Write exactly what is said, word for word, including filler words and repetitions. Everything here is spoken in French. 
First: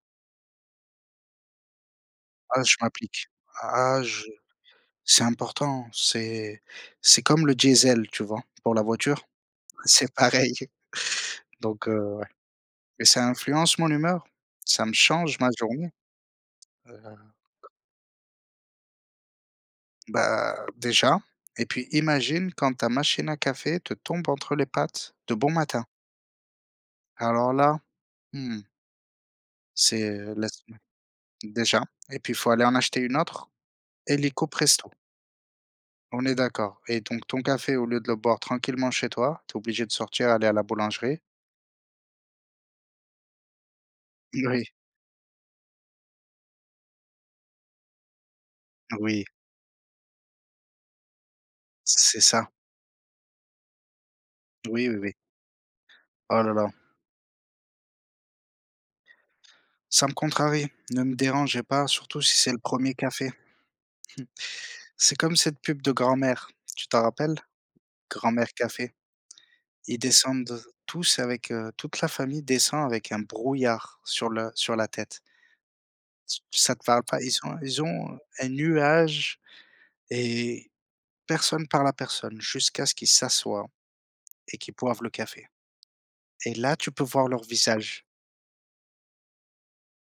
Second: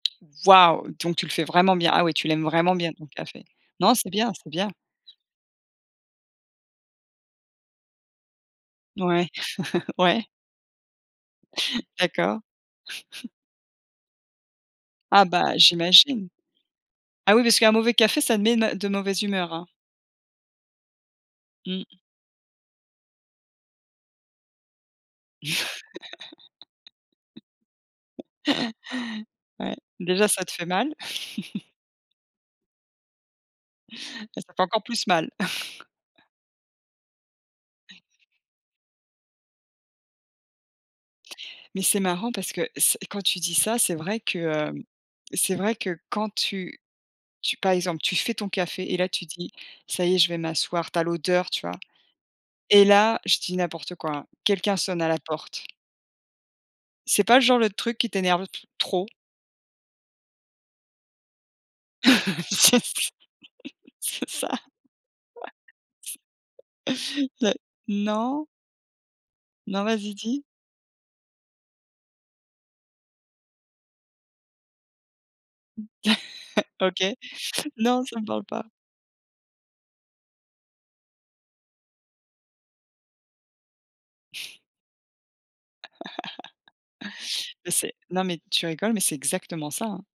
Waouh! Donc tu le fais vraiment bien. Ah oui tu l'aimes Ah vraiment je bien ton m'applique. café. Non, Ah c'est je bien, c'est bien. c'est important. C'est c'est comme le diesel, tu vois? Pour la voiture? Ouais. C'est Ouais. pareil. Donc heu, ouais. D'accord. Mais ça influence mon humeur. Ça me Ah change ma bah, journée, j'imagine. heu Ah oui, parce qu'un mauvais café, ça met na de mauvaise humeur, hein. Bah, déjà et Mmh. puis imagine quand ta machine à café te tombe entre les pattes de bon matin. Alors là! Mmh. Ouais. C'est Déjà, ça te laisse fait mal. mmh, déjà et puis, il faut aller en acheter une autre, Bah, illico ça fait encore presto. plus mal! On est d'accord et donc ton café, au lieu de le boire tranquillement chez toi, tu es obligé de sortir, aller à la boulangerie. Mais c'est marrant parce que c quand tu dis ça, c'est vrai que, Uri. hem, c'est vrai que quand tu tu par exemple, tu fais ton café et là Oui. tu dis: «Ça y est, je vais m'asseoir», tu as l'odeur, tu vois? C'est ça. Et là, je dis n'importe quoi hein, quelqu'un Oui, oui, sonne à oui. la porte. Oh la la! C'est pas, genre, le truc qui t'énerve le p trop? Ça me contrarie. Ne me dérangez pas, surtout si c'est le Yes! premier café. C'est ça. C'est comme cette pub de Grand’Mère, tu t'en S rappelles? La non? Grand’Mère café. Non, Ils vas-y. Dis. descendent tous avec, heu, toute la famille descend avec un brouillard sur le sur la tête. Ç ça te parle OK. pas? Ils sont ils Non, ont ça me parle un pas. nuage et personne parle à personne jusqu'à ce qu'ils s'assoient et qu'ils boivent le café et là, tu peux voir leurs Mais c'est visages. non, mais tu rigoles, mais c'est exactement ça, hein.